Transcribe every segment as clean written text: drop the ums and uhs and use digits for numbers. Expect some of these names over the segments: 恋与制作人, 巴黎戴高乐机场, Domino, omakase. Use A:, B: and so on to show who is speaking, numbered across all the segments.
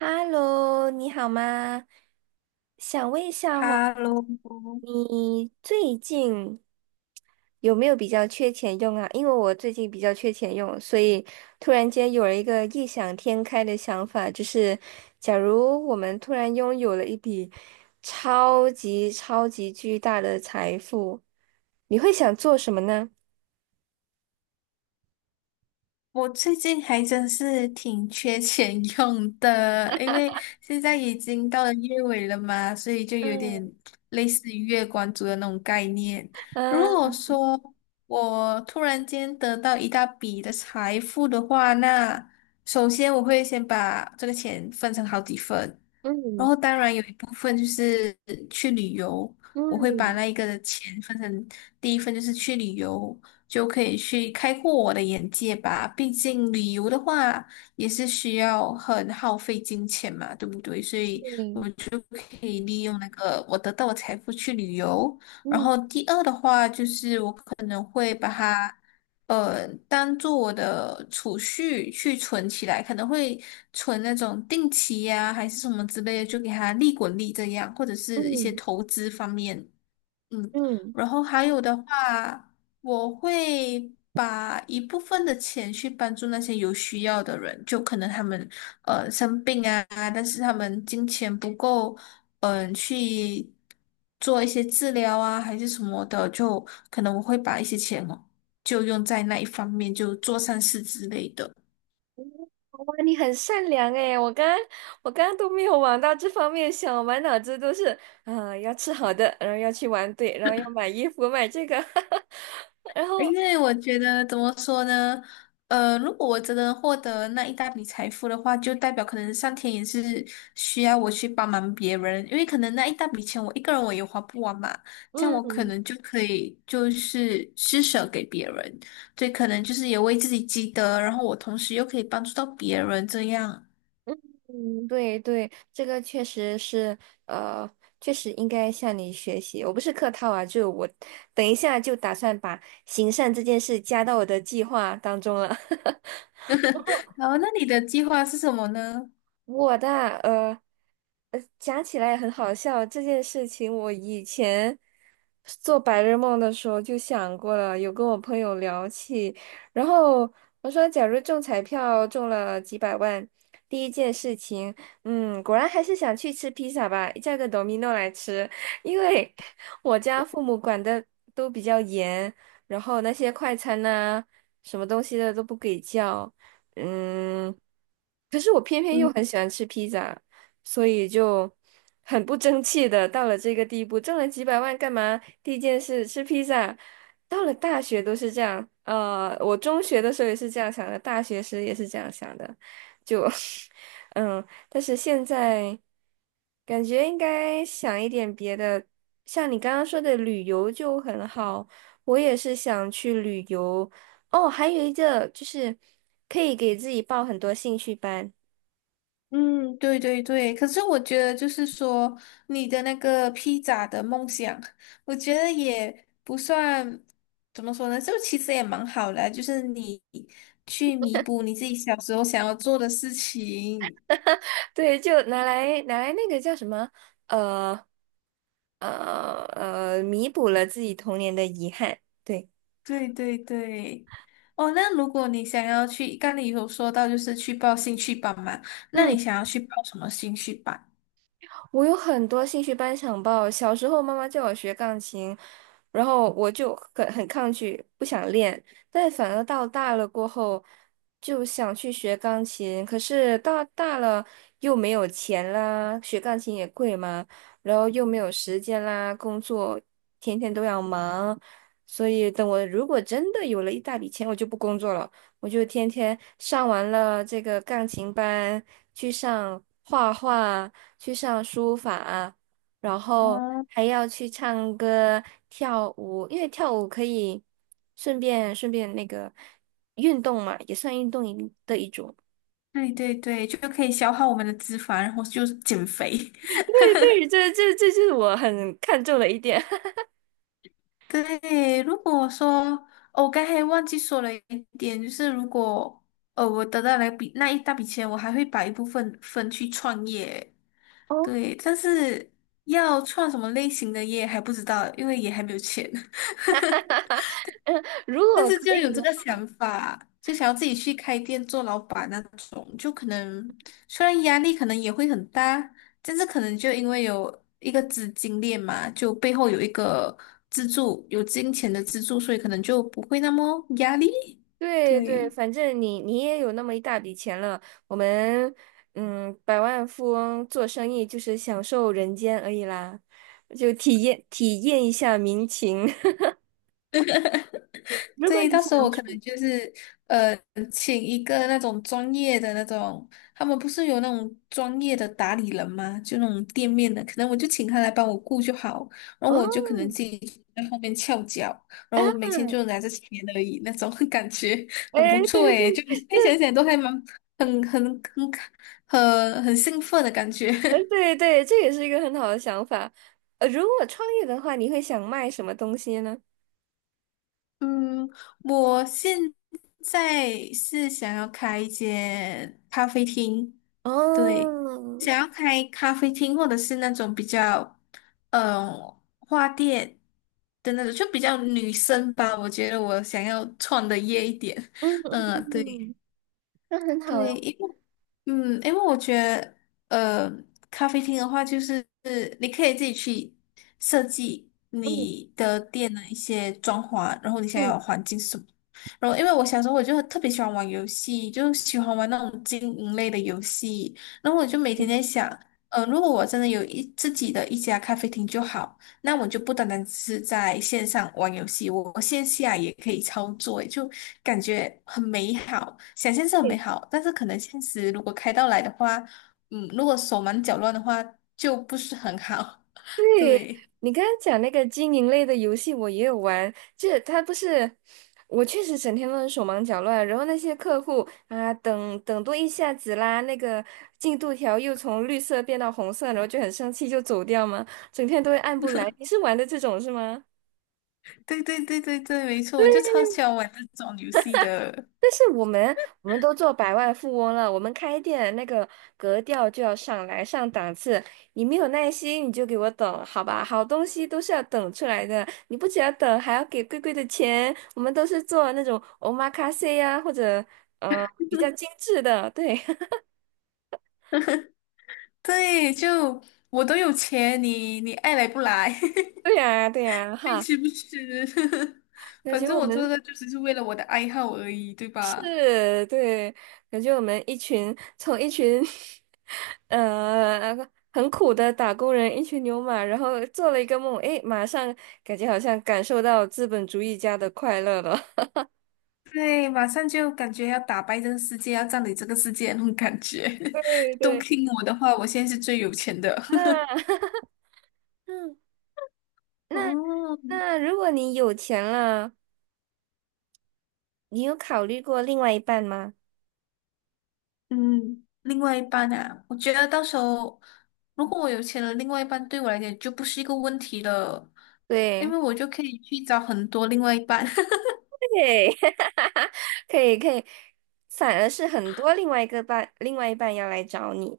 A: Hello，你好吗？想问一下哦，
B: 哈喽，
A: 你最近有没有比较缺钱用啊？因为我最近比较缺钱用，所以突然间有了一个异想天开的想法，就是假如我们突然拥有了一笔超级超级巨大的财富，你会想做什么呢？
B: 我最近还真是挺缺钱用的，因为现在已经到了月尾了嘛，所以就有点
A: 嗯
B: 类似于月光族的那种概念。如果
A: 嗯
B: 说我突然间得到一大笔的财富的话，那首先我会先把这个钱分成好几份，然
A: 嗯
B: 后当然有一部分就是去旅游，我会把
A: 嗯
B: 那一个的钱分成第一份就是去旅游。就可以去开阔我的眼界吧。毕竟旅游的话也是需要很耗费金钱嘛，对不对？所以
A: 嗯
B: 就可以利用那个我得到的财富去旅游。然
A: 嗯
B: 后第二的话就是我当做我的储蓄去存起来，可能会存那种定期呀、还是什么之类的，就给它利滚利这样，或者是一些
A: 嗯。
B: 投资方面。嗯，
A: 嗯
B: 然后还有的话，我会把一部分的钱去帮助那些有需要的人，就可能他们生病啊，但是他们金钱不够，嗯、去做一些治疗啊，还是什么的，就可能我会把一些钱哦，就用在那一方面，就做善事之类的。
A: 哇，你很善良诶，我刚刚都没有往到这方面想，我满脑子都是，啊，要吃好的，然后要去玩对，然后要买衣服，买这个，然后，
B: 因为我觉得怎么说呢？如果我真的获得那一大笔财富的话，就代表可能上天也是需要我去帮忙别人，因为可能那一大笔钱我一个人我也花不完嘛，这样我可
A: 嗯
B: 能就可以就是施舍给别人，所以可能就是也为自己积德，然后我同时又可以帮助到别人这样。
A: 嗯嗯，对对，这个确实是，呃，确实应该向你学习。我不是客套啊，就我等一下就打算把行善这件事加到我的计划当中了。
B: 然后那你的计划是什么呢？
A: 我的啊，讲起来也很好笑。这件事情我以前做白日梦的时候就想过了，有跟我朋友聊起。然后我说，假如中彩票中了几百万，第一件事情，嗯，果然还是想去吃披萨吧，叫个 Domino 来吃，因为我家父母管的都比较严，然后那些快餐呐、什么东西的都不给叫。嗯，可是我偏偏又很喜欢吃披萨，所以就很不争气的到了这个地步，挣了几百万干嘛？第一件事吃披萨，到了大学都是这样，我中学的时候也是这样想的，大学时也是这样想的，就 嗯，但是现在感觉应该想一点别的，像你刚刚说的旅游就很好，我也是想去旅游。哦，还有一个就是可以给自己报很多兴趣班，
B: 嗯，对对对，可是我觉得就是说，你的那个披萨的梦想，我觉得也不算怎么说呢，就其实也蛮好的啊就是你去弥补你自己小时候想要做的事情。
A: 对，就拿来那个叫什么，呃呃，弥补了自己童年的遗憾。对。
B: 对对对，哦，那如果你想要去，刚你有说到就是去报兴趣班嘛，那
A: 嗯。
B: 你想要去报什么兴趣班？
A: 我有很多兴趣班想报。小时候妈妈叫我学钢琴，然后我就很抗拒，不想练。但反而到大了过后，就想去学钢琴。可是到大了又没有钱啦，学钢琴也贵嘛，然后又没有时间啦，工作天天都要忙。所以等我如果真的有了一大笔钱，我就不工作了。我就天天上完了这个钢琴班，去上画画，去上书法啊，然后
B: 哦，
A: 还要去唱歌、跳舞，因为跳舞可以顺便那个运动嘛，也算运动一的一种。
B: 对对对，就可以消耗我们的脂肪，然后就是减肥。
A: 对对，这是我很看重的一点。
B: 对，如果说，哦我刚才忘记说了一点，就是如果我得到那一大笔钱，我还会把一部分分去创业。
A: 哦，
B: 对，但是要创什么类型的业还不知道，因为也还没有钱。
A: 嗯，如
B: 但
A: 果
B: 是
A: 可
B: 就
A: 以
B: 有
A: 的
B: 这个
A: 话，
B: 想法，就想要自己去开店做老板那种，就可能虽然压力可能也会很大，但是可能就因为有一个资金链嘛，就背后有一个资助，有金钱的资助，所以可能就不会那么压力。
A: 对对，
B: 对。
A: 反正你也有那么一大笔钱了，我们嗯，百万富翁做生意就是享受人间而已啦，就体验体验一下民情。如果
B: 对，
A: 你
B: 到时候
A: 想
B: 我可
A: 出。
B: 能就是呃，请一个那种专业的那种，他们不是有那种专业的打理人吗？就那种店面的，可能我就请他来帮我顾就好，然后我就
A: 哦。
B: 可能自己在后面翘脚，然后我
A: 啊，
B: 每天就拿着钱而已，那种 感觉很不
A: 哎，
B: 错
A: 对对，
B: 诶，就现在想想都还蛮很很很很兴奋的感觉。
A: 对对，这也是一个很好的想法。如果创业的话，你会想卖什么东西呢？
B: 嗯，我现在是想要开一间咖啡厅，对，
A: 哦，
B: 想要开咖啡厅或者是那种比较，嗯、花店的那种，就比较女生吧。我觉得我想要创的业一点，
A: 嗯
B: 嗯，对。
A: 嗯，那很好
B: 对，
A: 哟。
B: 因为嗯，因为我觉得呃，咖啡厅的话，就是你可以自己去设计
A: 嗯
B: 你的店的一些装潢，然后你想要
A: 嗯
B: 的环境是什么。然后，因为我小时候我就特别喜欢玩游戏，就喜欢玩那种经营类的游戏。然后我就每天
A: 嗯，
B: 在想，如果我真的自己的一家咖啡厅就好。那我就不单单只是在线上玩游戏，我线下也可以操作，就感觉很美好，想象是很美
A: 对，
B: 好，但是可能现实如果开到来的话，嗯，如果手忙脚乱的话，就不是很好。对，
A: 你刚刚讲那个经营类的游戏，我也有玩。这它不是，我确实整天都是手忙脚乱，然后那些客户啊，等等多一下子啦，那个进度条又从绿色变到红色，然后就很生气就走掉嘛，整天都会按不来。你是玩的这种是吗？
B: 对对对对对，没错，我就超喜欢玩这种游戏的。
A: 但是我们都做百万富翁了，我们开店那个格调就要上来上档次。你没有耐心，你就给我等，好吧？好东西都是要等出来的，你不只要等，还要给贵贵的钱。我们都是做那种 omakase 呀、或者比较精致的，对
B: 对，就我都有钱，你爱来不来，
A: 对呀、对呀、
B: 爱
A: 哈。
B: 吃不吃，
A: 感
B: 反
A: 觉
B: 正
A: 我
B: 我做
A: 们
B: 的就只是为了我的爱好而已，对吧？
A: 是，对，感觉我们一群 呃很苦的打工人，一群牛马，然后做了一个梦，诶，马上感觉好像感受到资本主义家的快乐了。
B: 对，马上就感觉要打败这个世界，要占领这个世界那种感觉。
A: 对
B: 都
A: 对，
B: 听我的话，我现在是最有钱的。
A: 啊，嗯，那
B: 哦，
A: 那如果你有钱了，你有考虑过另外一半吗？
B: 嗯，另外一半啊，我觉得到时候如果我有钱了，另外一半对我来讲就不是一个问题了，因
A: 对，
B: 为我就可以去找很多另外一半。
A: 对，可以可以，反而是很多另外一个伴，另外一半要来找你。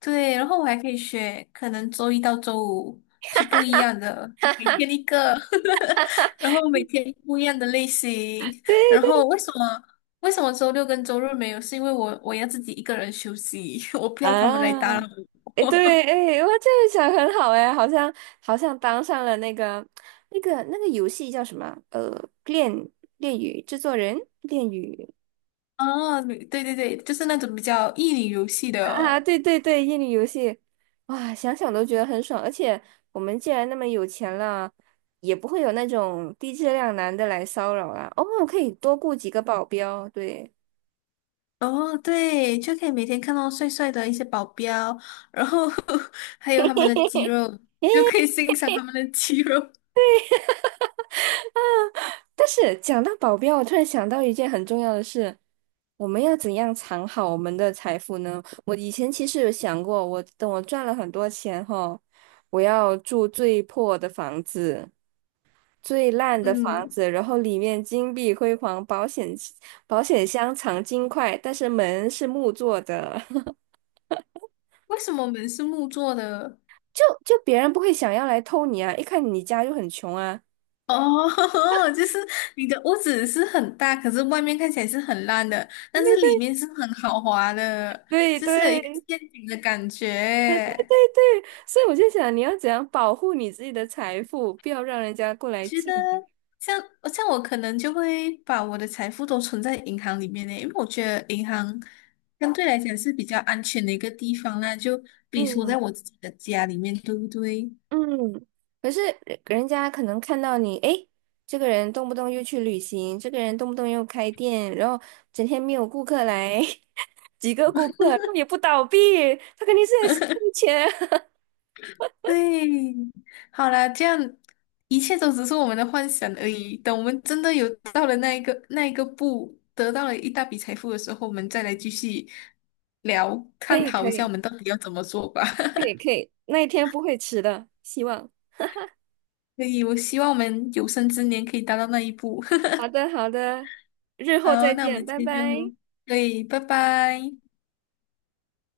B: 对，然后我还可以学，可能周一到周五是不一样的，每天一个，然后每天不一样的类型。
A: 对
B: 然后
A: 对
B: 为什么周六跟周日没有？是因为我要自己一个人休息，我不要他们来
A: 啊。
B: 打扰
A: 哎，
B: 我。
A: 对，哎，我这个想很好，哎，好像好像当上了那个那个游戏叫什么？恋恋与制作人，恋与
B: 哦，对对对，就是那种比较益女游戏
A: 啊，啊
B: 的。
A: 对对对，恋与游戏，哇，想想都觉得很爽。而且我们既然那么有钱了，也不会有那种低质量男的来骚扰啦。哦，可以多雇几个保镖，对。
B: 哦，对，就可以每天看到帅帅的一些保镖，然后 还有他们的肌肉，就可以欣赏他们的肌肉。
A: 但是讲到保镖，我突然想到一件很重要的事，我们要怎样藏好我们的财富呢？我以前其实有想过，我等我赚了很多钱后，我要住最破的房子、最烂的房
B: 嗯，
A: 子，然后里面金碧辉煌，保险箱藏金块，但是门是木做的，
B: 为什么门是木做的？
A: 就别人不会想要来偷你啊，一看你家就很穷啊。
B: 哦，就是你的屋子是很大，可是外面看起来是很烂的，但是里面是很豪华的，
A: 对
B: 就
A: 对
B: 是有一个
A: 对
B: 陷阱的感觉。
A: 所以我就想，你要怎样保护你自己的财富，不要让人家过
B: 我
A: 来
B: 觉
A: 觊
B: 得
A: 觎。
B: 像像我可能就会把我的财富都存在银行里面呢，因为我觉得银行相对来讲是比较安全的一个地方啦，就比如说
A: 嗯
B: 在我自己的家里面，对不对？
A: 嗯，可是人家可能看到你，诶，这个人动不动又去旅行，这个人动不动又开店，然后整天没有顾客来，几个顾客，他也不倒闭，他肯定是在吸钱。
B: 对，好啦，这样一切都只是我们的幻想而已。等我们真的有到了那一个步，得到了一大笔财富的时候，我们再来继续聊，
A: 可
B: 探
A: 以，
B: 讨
A: 可
B: 一下我
A: 以，
B: 们到底要怎么做吧。
A: 可 以，可以，那一天不会迟的，希望。
B: 所以，我希望我们有生之年可以达到那一步。
A: 好的，好的，日后
B: 好，
A: 再
B: 那我
A: 见，
B: 们今
A: 拜
B: 天
A: 拜。
B: 就，对，拜拜。